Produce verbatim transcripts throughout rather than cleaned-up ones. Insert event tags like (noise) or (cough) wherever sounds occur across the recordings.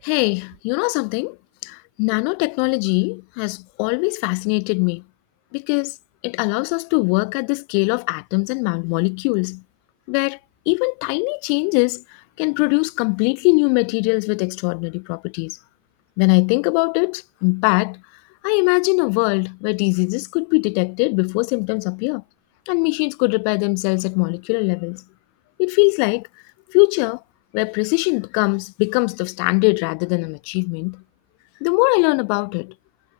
Hey, you know something? Nanotechnology has always fascinated me because it allows us to work at the scale of atoms and mo- molecules, where even tiny changes can produce completely new materials with extraordinary properties. When I think about its impact, I imagine a world where diseases could be detected before symptoms appear and machines could repair themselves at molecular levels. It feels like future where precision becomes becomes the standard rather than an achievement. The more I learn about it,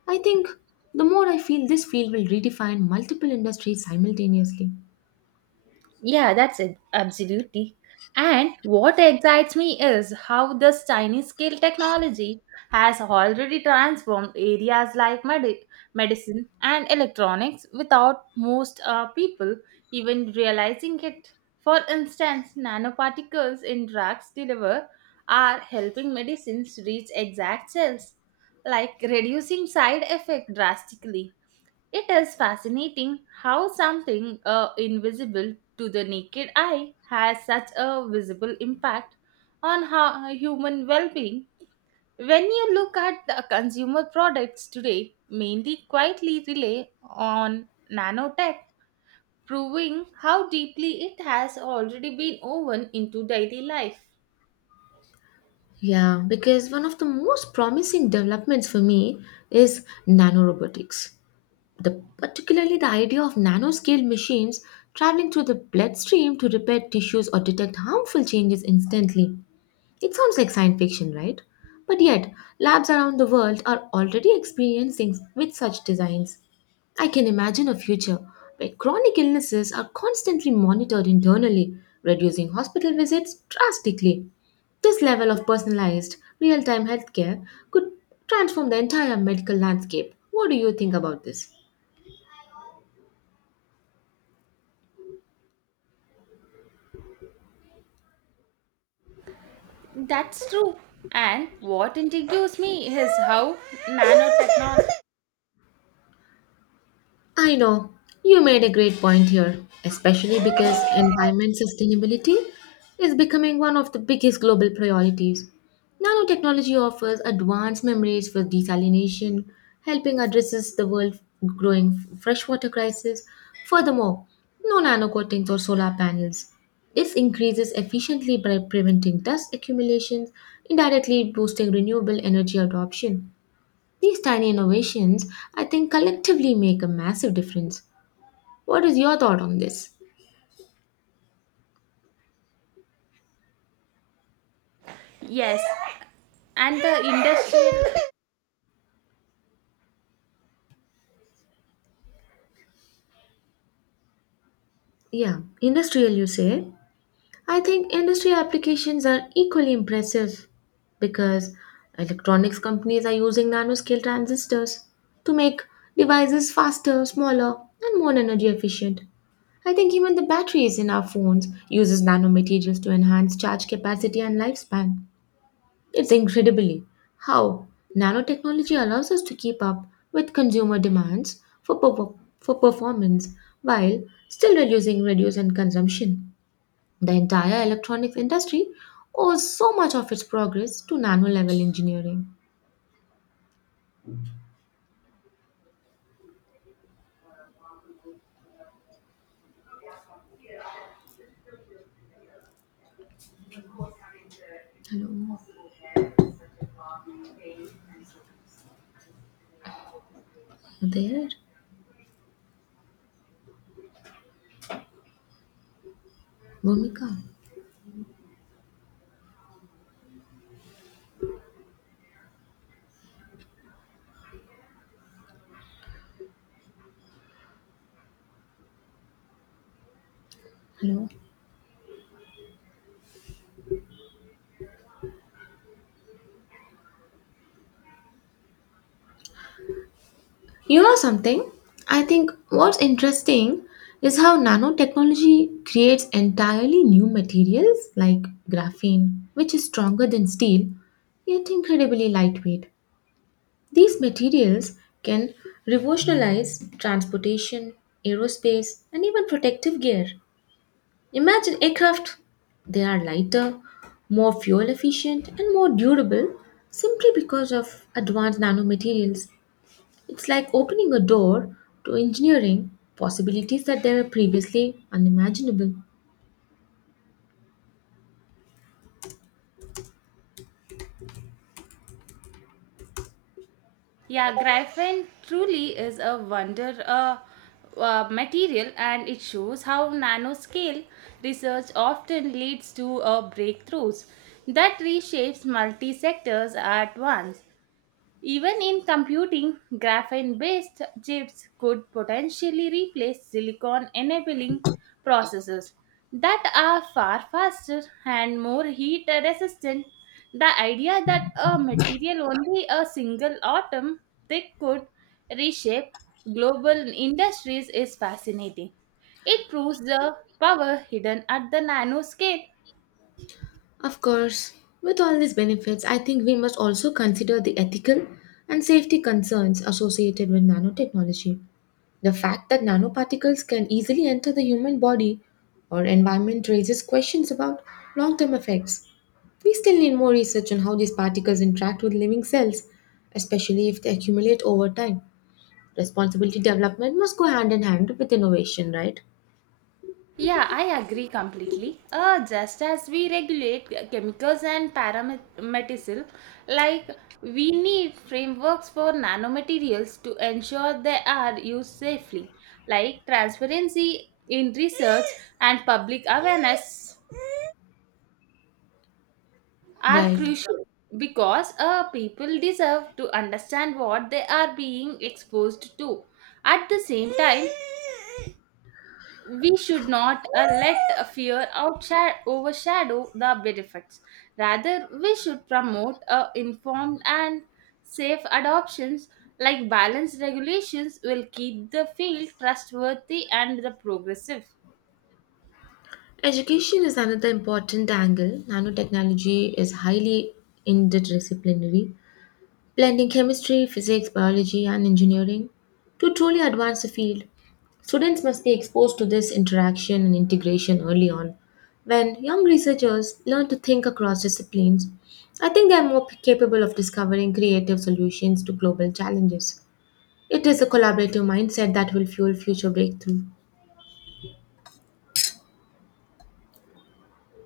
I think the more I feel this field will redefine multiple industries simultaneously. Yeah, that's it. Absolutely. And what excites me is how this tiny scale technology has already transformed areas like medi- medicine and electronics without most uh, people even realizing it. For instance, nanoparticles in drugs deliver are helping medicines reach exact cells, like reducing side effect drastically. It is fascinating how something uh, invisible to the naked eye has such a visible impact on how uh, human well-being. When you look at the consumer products today, mainly quietly rely on nanotech, proving how deeply it has already been woven into daily life. Yeah, because one of the most promising developments for me is nanorobotics. The, particularly the idea of nanoscale machines traveling through the bloodstream to repair tissues or detect harmful changes instantly. It sounds like science fiction, right? But yet, labs around the world are already experiencing with such designs. I can imagine a future where chronic illnesses are constantly monitored internally, reducing hospital visits drastically. This level of personalized, real time healthcare could transform the entire medical landscape. What do you think about this? That's true. And what intrigues me is how nanotechnology, I know you made a great point here, especially because environment sustainability is becoming one of the biggest global priorities. Nanotechnology offers advanced memories for desalination, helping addresses the world's growing freshwater crisis. Furthermore, no nanocoatings or solar panels. This increases efficiently by preventing dust accumulations, indirectly boosting renewable energy adoption. These tiny innovations, I think, collectively make a massive difference. What is your thought on this? yes, and the industry. Yeah, industrial, you say? I think industrial applications are equally impressive because electronics companies are using nanoscale transistors to make devices faster, smaller, and more energy efficient. I think even the batteries in our phones uses nanomaterials to enhance charge capacity and lifespan. It's incredibly how nanotechnology allows us to keep up with consumer demands for, per- for performance while still reducing reduce and consumption. The entire electronics industry owes so much of its progress to nano level engineering. Hello, there, Bhumika. Hello. You know something? I think what's interesting is how nanotechnology creates entirely new materials like graphene, which is stronger than steel yet incredibly lightweight. These materials can revolutionize transportation, aerospace, and even protective gear. Imagine aircraft. They are lighter, more fuel efficient, and more durable simply because of advanced nanomaterials. It's like opening a door to engineering possibilities that they were previously unimaginable. Yeah, graphene truly is a wonder uh, uh, material, and it shows how nanoscale research often leads to uh, breakthroughs that reshapes multi sectors at once. Even in computing, graphene based chips could potentially replace silicon enabling processes that are far faster and more heat resistant. The idea that a material only a single atom thick could reshape global industries is fascinating. It proves the power hidden at the nanoscale. Of course, with all these benefits, I think we must also consider the ethical and safety concerns associated with nanotechnology. The fact that nanoparticles can easily enter the human body or environment raises questions about long term effects. We still need more research on how these particles interact with living cells, especially if they accumulate over time. Responsibility development must go hand in hand with innovation, right? Yeah, I agree completely. Uh, just as we regulate chemicals and parameticil, like we need frameworks for nanomaterials to ensure they are used safely, like transparency in research and public awareness are Right. crucial because uh, people deserve to understand what they are being exposed to. At the same time, we should not uh, let a fear outsha- overshadow the benefits. Rather, we should promote uh, informed and safe adoptions. Like balanced regulations will keep the field trustworthy and the progressive. Education is another important angle. Nanotechnology is highly interdisciplinary, blending chemistry, physics, biology, and engineering to truly advance the field. Students must be exposed to this interaction and integration early on. When young researchers learn to think across disciplines, I think they are more capable of discovering creative solutions to global challenges. It is a collaborative mindset that will fuel future breakthrough.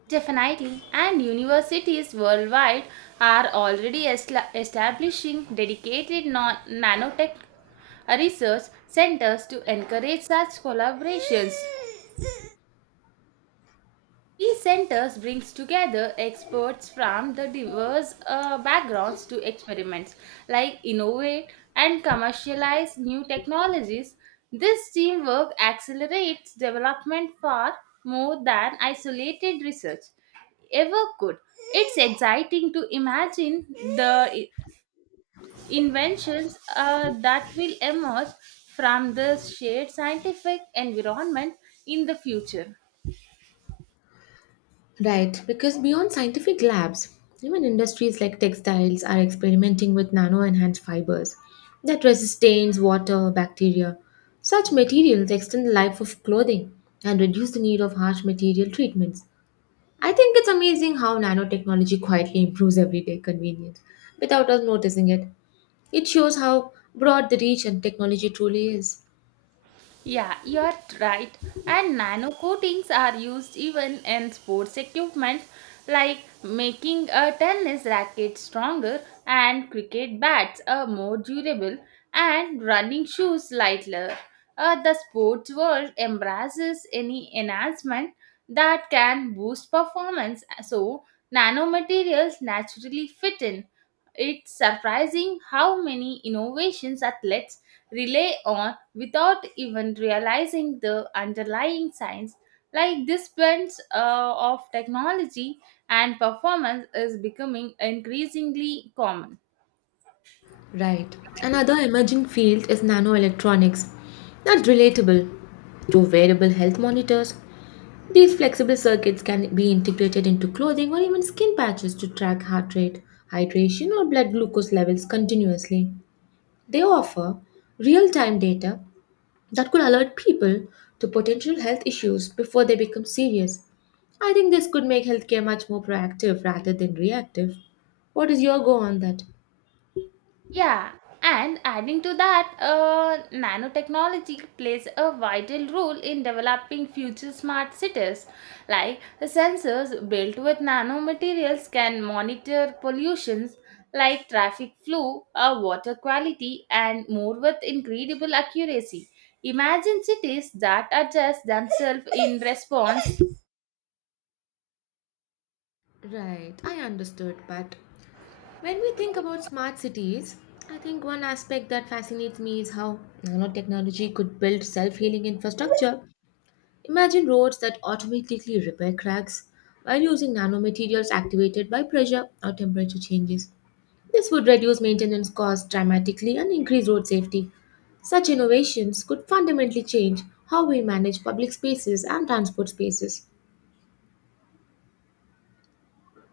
Definitely, and universities worldwide are already esla- establishing dedicated non- nanotech research centers to encourage such collaborations. These centers brings together experts from the diverse uh, backgrounds to experiments like innovate and commercialize new technologies. This teamwork accelerates development far more than isolated research ever could. It's exciting to imagine the i- inventions uh, that will emerge from this shared scientific environment in the future. Right, because beyond scientific labs, even industries like textiles are experimenting with nano enhanced fibers that resist stains, water, bacteria. Such materials extend the life of clothing and reduce the need of harsh material treatments. I think it's amazing how nanotechnology quietly improves everyday convenience without us noticing it. It shows how broad the reach and technology truly is. Yeah, you are right. And nano coatings are used even in sports equipment like making a tennis racket stronger and cricket bats are more durable and running shoes lighter. Uh, the sports world embraces any enhancement that can boost performance so nanomaterials naturally fit in. It's surprising how many innovations athletes rely on without even realizing the underlying science. Like this blend uh, of technology and performance is becoming increasingly common. Right. Another emerging field is nanoelectronics. That's relatable. To wearable health monitors, these flexible circuits can be integrated into clothing or even skin patches to track heart rate, hydration, or blood glucose levels continuously. They offer real time data that could alert people to potential health issues before they become serious. I think this could make healthcare much more proactive rather than reactive. What is your go on that? Yeah, and adding to that, uh, nanotechnology plays a vital role in developing future smart cities. Like sensors built with nanomaterials can monitor pollutions like traffic flow, uh, water quality, and more with incredible accuracy. Imagine cities that adjust themselves in (laughs) response. Right, I understood, but when we think about smart cities, I think one aspect that fascinates me is how nanotechnology could build self healing infrastructure. Imagine roads that automatically repair cracks while using nanomaterials activated by pressure or temperature changes. This would reduce maintenance costs dramatically and increase road safety. Such innovations could fundamentally change how we manage public spaces and transport spaces.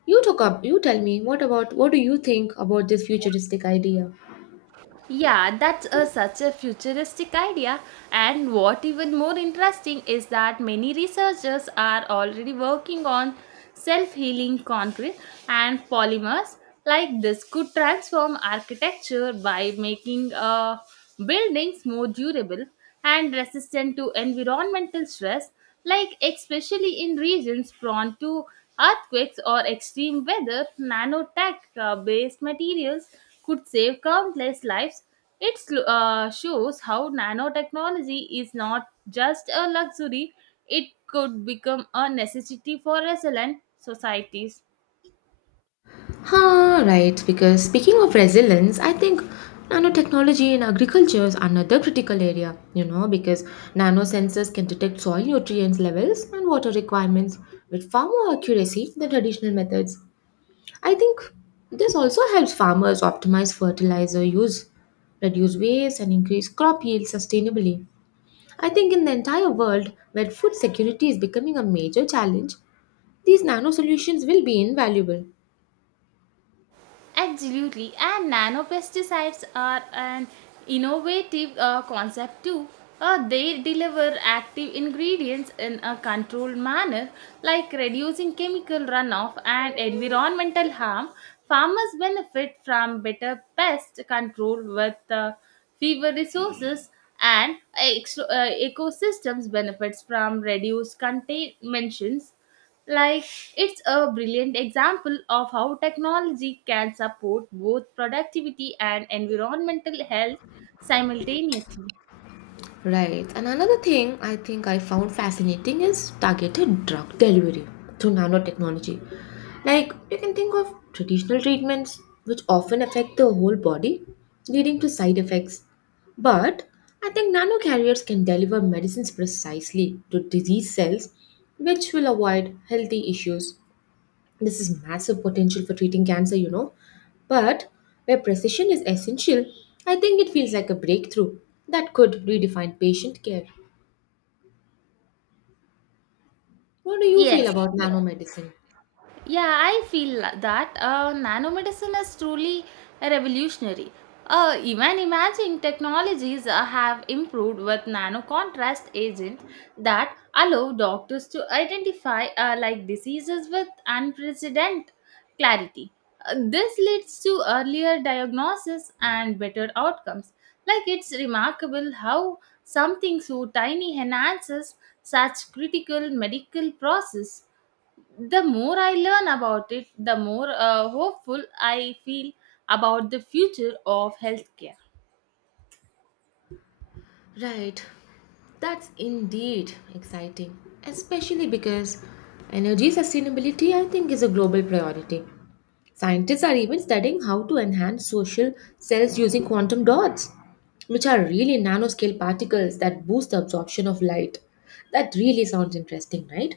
You took up, you tell me, what about what do you think about this futuristic idea? Yeah, that's a, such a futuristic idea. And what even more interesting is that many researchers are already working on self healing concrete and polymers. Like this could transform architecture by making uh, buildings more durable and resistant to environmental stress, like especially in regions prone to earthquakes or extreme weather, nanotech uh, based materials could save countless lives. It sl- uh, shows how nanotechnology is not just a luxury, it could become a necessity for resilient societies. Huh, right, because speaking of resilience, I think nanotechnology in agriculture is another critical area, you know, because nanosensors can detect soil nutrients levels and water requirements with far more accuracy than traditional methods. I think this also helps farmers optimize fertilizer use, reduce waste, and increase crop yield sustainably. I think in the entire world where food security is becoming a major challenge, these nano solutions will be invaluable. Absolutely, and nanopesticides are an innovative uh, concept too. Uh, they deliver active ingredients in a controlled manner, like reducing chemical runoff and environmental harm. Farmers benefit from better pest control with uh, fewer resources, and ex- uh, ecosystems benefits from reduced contaminations like, it's a brilliant example of how technology can support both productivity and environmental health simultaneously. Right. And another thing I think I found fascinating is targeted drug delivery through nanotechnology. Like, you can think of traditional treatments, which often affect the whole body, leading to side effects. But I think nanocarriers can deliver medicines precisely to disease cells, which will avoid healthy issues. This is massive potential for treating cancer, you know. But where precision is essential, I think it feels like a breakthrough that could redefine patient care. What do you Yes. feel about nanomedicine? Yeah, I feel la- that uh, nanomedicine is truly revolutionary. Uh, even imaging technologies uh, have improved with nano contrast agents that allow doctors to identify uh, like diseases with unprecedented clarity. Uh, this leads to earlier diagnosis and better outcomes. Like it's remarkable how something so tiny enhances such critical medical process. The more I learn about it, the more uh, hopeful I feel about the future of healthcare. Right. That's indeed exciting, especially because energy sustainability, I think, is a global priority. Scientists are even studying how to enhance social cells using quantum dots, which are really nanoscale particles that boost the absorption of light. That really sounds interesting, right?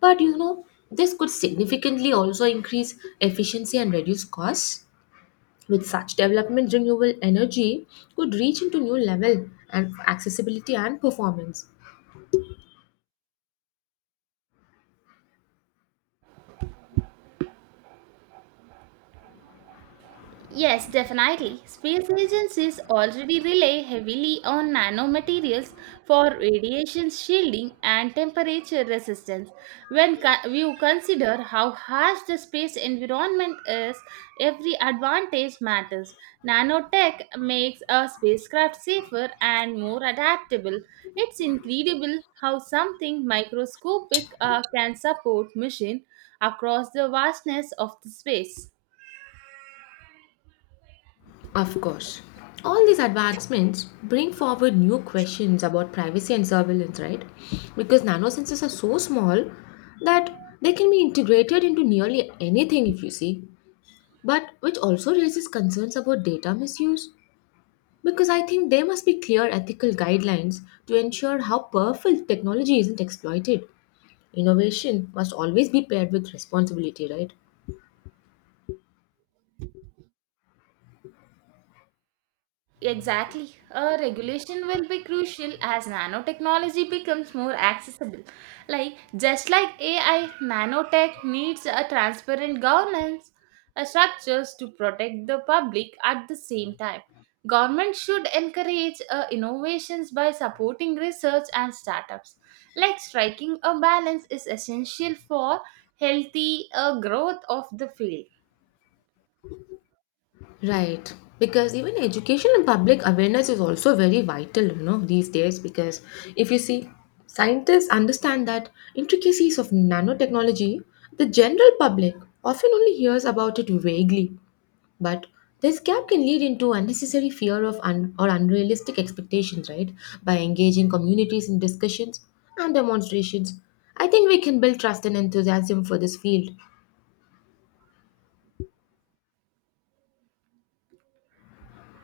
But you know, this could significantly also increase efficiency and reduce costs. With such development, renewable energy could reach into new level and accessibility and performance. Yes, definitely. Space agencies already rely heavily on nanomaterials for radiation shielding and temperature resistance. When co- you consider how harsh the space environment is, every advantage matters. Nanotech makes a spacecraft safer and more adaptable. It's incredible how something microscopic uh, can support mission across the vastness of the space. Of course. All these advancements bring forward new questions about privacy and surveillance, right? Because nanosensors are so small that they can be integrated into nearly anything if you see. But which also raises concerns about data misuse. Because I think there must be clear ethical guidelines to ensure how powerful technology isn't exploited. Innovation must always be paired with responsibility, right? Exactly. A regulation will be crucial as nanotechnology becomes more accessible. Like just like A I, nanotech needs a transparent governance uh, structures to protect the public at the same time. Government should encourage uh, innovations by supporting research and startups. Like striking a balance is essential for healthy uh, growth of the field. Right. Because even education and public awareness is also very vital, you know, these days. Because if you see, scientists understand that intricacies of nanotechnology, the general public often only hears about it vaguely. But this gap can lead into unnecessary fear of un- or unrealistic expectations, right? By engaging communities in discussions and demonstrations, I think we can build trust and enthusiasm for this field.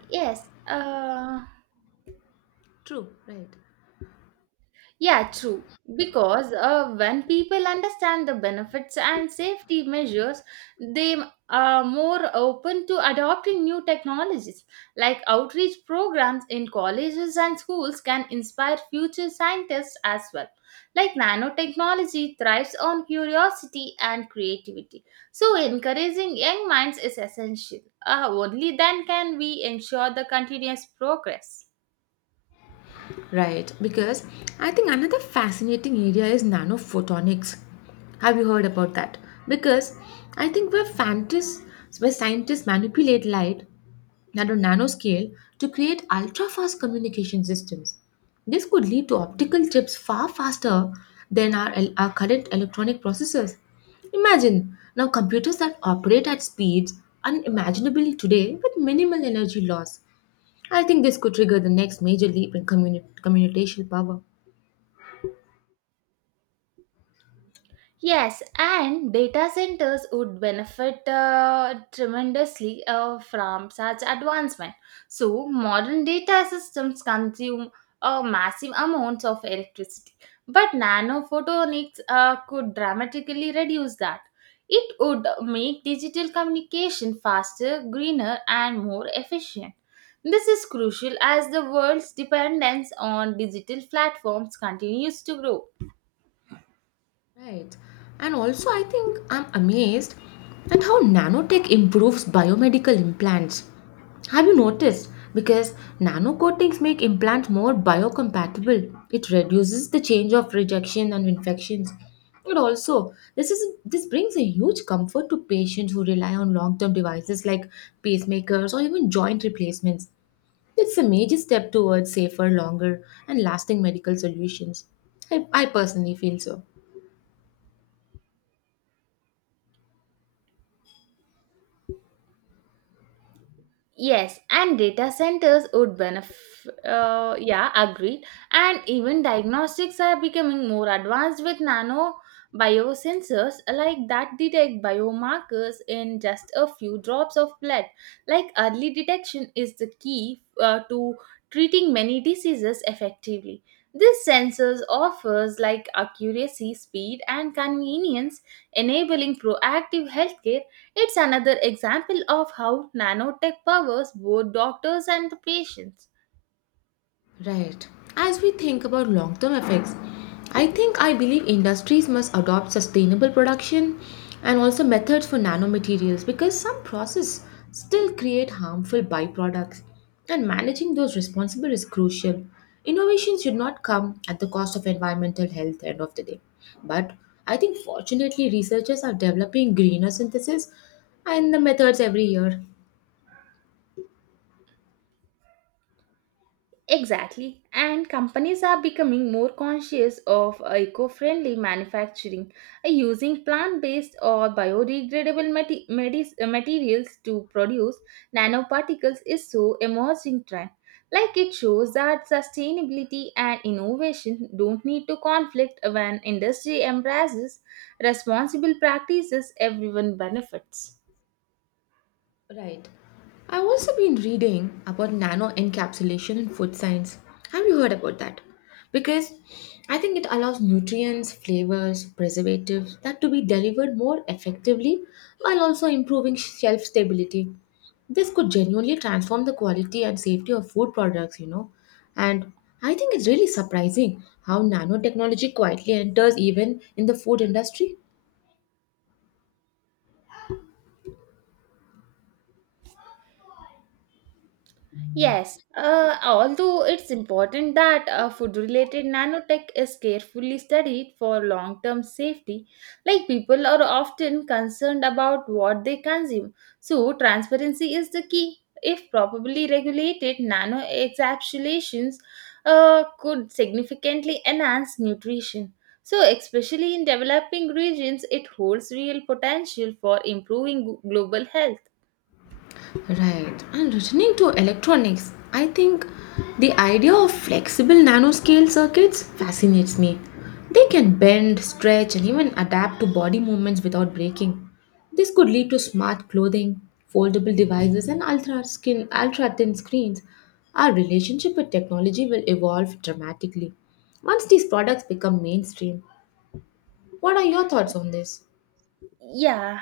Yes. Uh, True, right. Yeah, true. Because uh, when people understand the benefits and safety measures, they are more open to adopting new technologies. Like outreach programs in colleges and schools can inspire future scientists as well. Like nanotechnology thrives on curiosity and creativity. So, encouraging young minds is essential. Uh, only then can we ensure the continuous progress. Right, because I think another fascinating area is nanophotonics. Have you heard about that? Because I think where fantas where scientists manipulate light at a nanoscale to create ultra-fast communication systems. This could lead to optical chips far faster than our, el- our current electronic processors. Imagine now computers that operate at speeds unimaginable today with minimal energy loss. I think this could trigger the next major leap in communi- communicational power. Yes, and data centers would benefit uh, tremendously uh, from such advancement. So, modern data systems consume uh, massive amounts of electricity, but nanophotonics uh, could dramatically reduce that. It would make digital communication faster, greener, and more efficient. This is crucial as the world's dependence on digital platforms continues to grow. Right. And also, I think I'm amazed at how nanotech improves biomedical implants. Have you noticed? Because nano coatings make implants more biocompatible. It reduces the change of rejection and infections. And also, this is this brings a huge comfort to patients who rely on long-term devices like pacemakers or even joint replacements. It's a major step towards safer, longer, and lasting medical solutions. I, I personally feel so. Yes, and data centers would benefit. Uh, yeah, agreed. And even diagnostics are becoming more advanced with nano biosensors like that detect biomarkers in just a few drops of blood. Like early detection is the key uh, to treating many diseases effectively. This sensors offers like accuracy, speed, and convenience, enabling proactive healthcare. It's another example of how nanotech powers both doctors and the patients. Right. As we think about long term effects, I think I believe industries must adopt sustainable production and also methods for nanomaterials because some processes still create harmful byproducts and managing those responsible is crucial. Innovation should not come at the cost of environmental health end of the day. But I think fortunately researchers are developing greener synthesis and the methods every year. Exactly, and companies are becoming more conscious of eco friendly manufacturing, uh, using plant based or biodegradable mate- medis- uh, materials to produce nanoparticles is so emerging trend. Like it shows that sustainability and innovation don't need to conflict when industry embraces responsible practices, everyone benefits. Right. I've also been reading about nano encapsulation in food science. Have you heard about that? Because I think it allows nutrients, flavors, preservatives that to be delivered more effectively while also improving shelf stability. This could genuinely transform the quality and safety of food products, you know. And I think it's really surprising how nanotechnology quietly enters even in the food industry. Yes, uh, although it's important that uh, food related nanotech is carefully studied for long term safety, like people are often concerned about what they consume. So, transparency is the key. If properly regulated, nano encapsulations uh, could significantly enhance nutrition. So, especially in developing regions, it holds real potential for improving global health. Right. And returning to electronics, I think the idea of flexible nanoscale circuits fascinates me. They can bend, stretch, and even adapt to body movements without breaking. This could lead to smart clothing, foldable devices, and ultra skin ultra thin screens. Our relationship with technology will evolve dramatically once these products become mainstream. What are your thoughts on this? Yeah,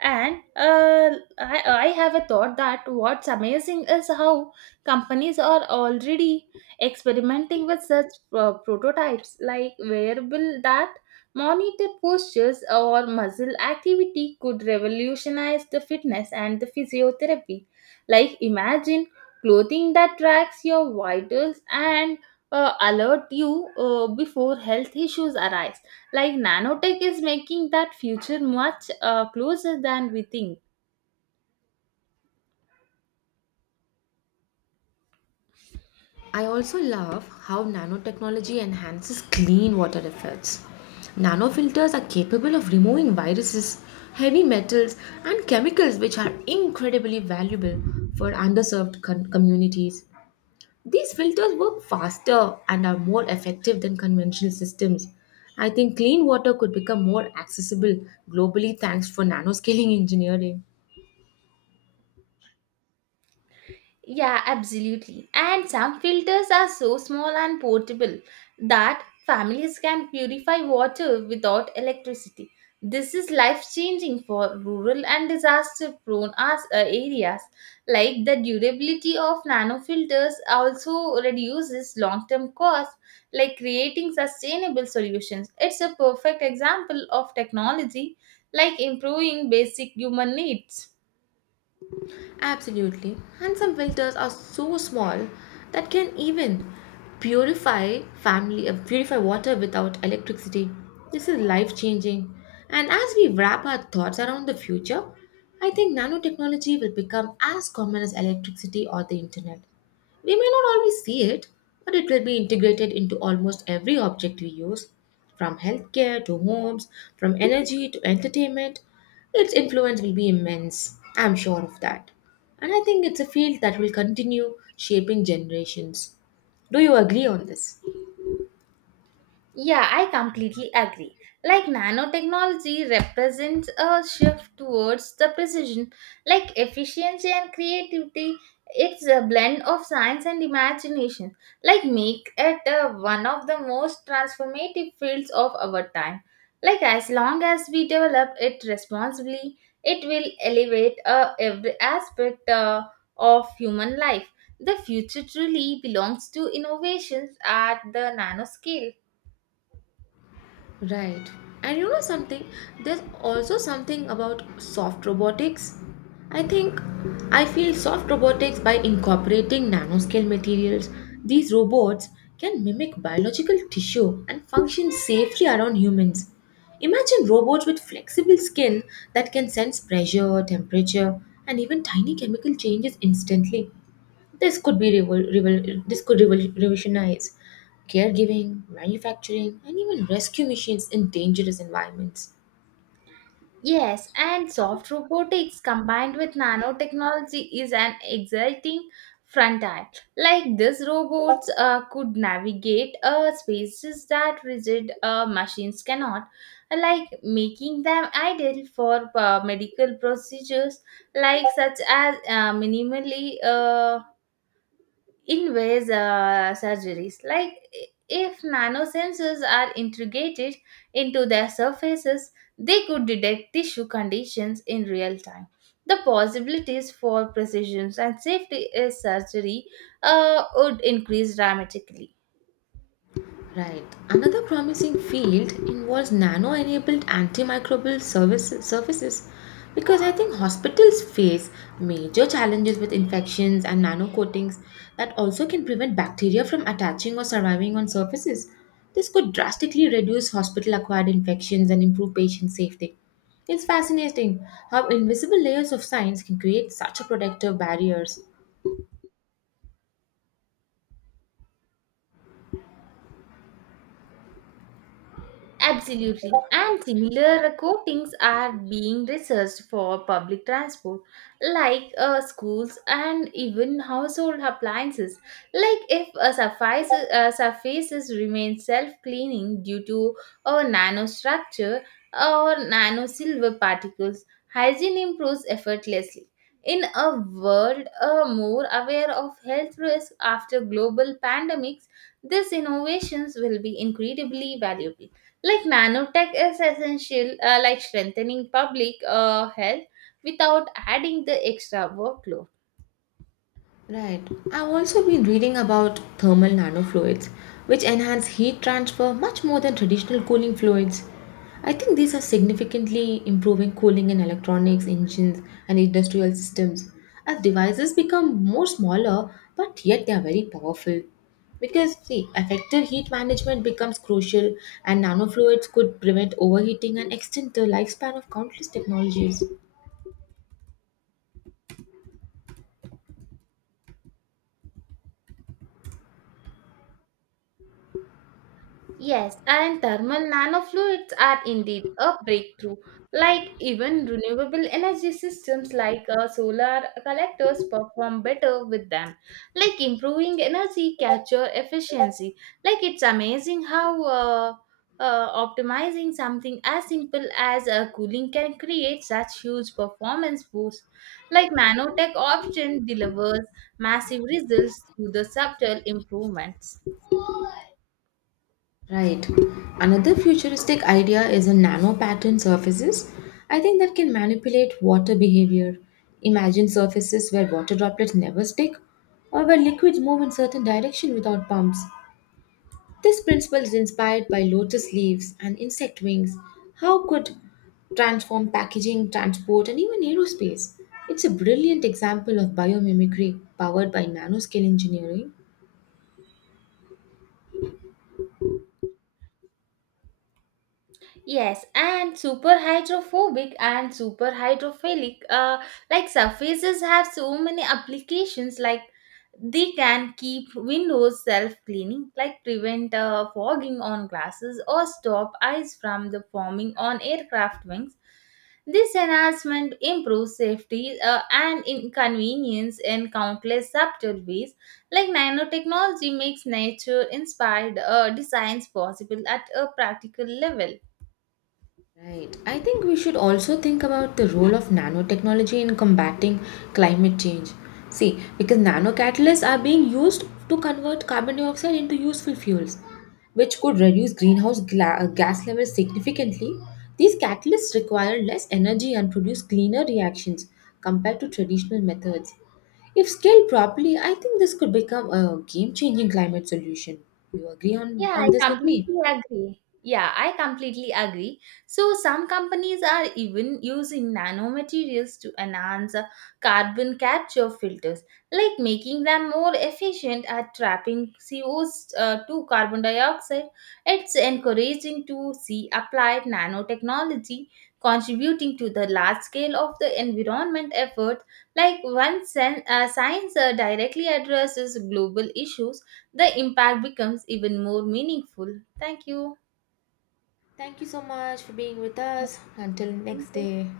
and uh, I, I have a thought that what's amazing is how companies are already experimenting with such uh, prototypes like wearable that monitor postures or muscle activity could revolutionize the fitness and the physiotherapy. Like imagine clothing that tracks your vitals and uh, alert you uh, before health issues arise like nanotech is making that future much uh, closer than we think. I also love how nanotechnology enhances clean water efforts. Nanofilters are capable of removing viruses, heavy metals, and chemicals which are incredibly valuable for underserved con- communities. These filters work faster and are more effective than conventional systems. I think clean water could become more accessible globally thanks for nanoscaling engineering. Yeah, absolutely. And some filters are so small and portable that families can purify water without electricity. This is life changing for rural and disaster prone areas. Like the durability of nano filters also reduces long term costs, like creating sustainable solutions. It's a perfect example of technology like improving basic human needs. Absolutely. And some filters are so small that can even purify family uh, purify water without electricity. This is life changing. And as we wrap our thoughts around the future, I think nanotechnology will become as common as electricity or the internet. We may not always see it, but it will be integrated into almost every object we use, from healthcare to homes, from energy to entertainment. Its influence will be immense, I'm sure of that. And I think it's a field that will continue shaping generations. Do you agree on this? Yeah, I completely agree. Like nanotechnology represents a shift towards the precision, like efficiency and creativity. It's a blend of science and imagination, like make it uh, one of the most transformative fields of our time. Like as long as we develop it responsibly, it will elevate uh, every aspect uh, of human life. The future truly belongs to innovations at the nanoscale. Right. And you know something? There's also something about soft robotics. I think I feel soft robotics by incorporating nanoscale materials. These robots can mimic biological tissue and function safely around humans. Imagine robots with flexible skin that can sense pressure, temperature, and even tiny chemical changes instantly. This could be revol- revol- this could revol- revolutionize caregiving, manufacturing, and even rescue missions in dangerous environments. Yes, and soft robotics combined with nanotechnology is an exciting frontier. Like these robots uh, could navigate uh, spaces that rigid uh, machines cannot, like making them ideal for uh, medical procedures, like such as uh, minimally uh, in ways uh, surgeries. Like if nanosensors are integrated into their surfaces, they could detect tissue conditions in real time. The possibilities for precision and safety in surgery uh, would increase dramatically. Right. Another promising field involves nano enabled antimicrobial service, surfaces because I think hospitals face major challenges with infections and nano coatings that also can prevent bacteria from attaching or surviving on surfaces. This could drastically reduce hospital acquired infections and improve patient safety. It's fascinating how invisible layers of science can create such a protective barriers. Absolutely. And similar coatings are being researched for public transport, like uh, schools and even household appliances. Like if a surface, uh, surfaces remain self-cleaning due to a nanostructure or nano silver particles, hygiene improves effortlessly. In a world uh, more aware of health risks after global pandemics, these innovations will be incredibly valuable. Like nanotech is essential, uh, like strengthening public uh, health without adding the extra workload. Right. I've also been reading about thermal nanofluids, which enhance heat transfer much more than traditional cooling fluids. I think these are significantly improving cooling in electronics, engines, and industrial systems. As devices become more smaller, but yet they are very powerful. Because, see, effective heat management becomes crucial, and nanofluids could prevent overheating and extend the lifespan of countless technologies. Yes, and thermal nanofluids are indeed a breakthrough. Like even renewable energy systems like uh, solar collectors perform better with them, like improving energy capture efficiency. Like it's amazing how uh, uh, optimizing something as simple as uh, cooling can create such huge performance boosts. Like nanotech option delivers massive results through the subtle improvements. Right. Another futuristic idea is a nano pattern surfaces. I think that can manipulate water behavior. Imagine surfaces where water droplets never stick or where liquids move in certain direction without pumps. This principle is inspired by lotus leaves and insect wings. How could transform packaging, transport and even aerospace? It's a brilliant example of biomimicry powered by nanoscale engineering. Yes, and superhydrophobic and superhydrophilic, uh, like surfaces have so many applications. Like they can keep windows self-cleaning, like prevent uh, fogging on glasses or stop ice from the forming on aircraft wings. This enhancement improves safety uh, and inconvenience in countless subtle ways. Like nanotechnology makes nature-inspired uh, designs possible at a practical level. Right. I think we should also think about the role of nanotechnology in combating climate change. See, because nanocatalysts are being used to convert carbon dioxide into useful fuels, which could reduce greenhouse gla- uh, gas levels significantly. These catalysts require less energy and produce cleaner reactions compared to traditional methods. If scaled properly, I think this could become a game changing climate solution. You agree on, Yeah, I on this with me? completely agree. Yeah, I completely agree. So some companies are even using nanomaterials to enhance uh, carbon capture filters, like making them more efficient at trapping C O two carbon dioxide. It's encouraging to see applied nanotechnology contributing to the large scale of the environment effort. Like once sen- uh, science uh, directly addresses global issues, the impact becomes even more meaningful. Thank you. Thank you so much for being with us. Until Thank next you. day.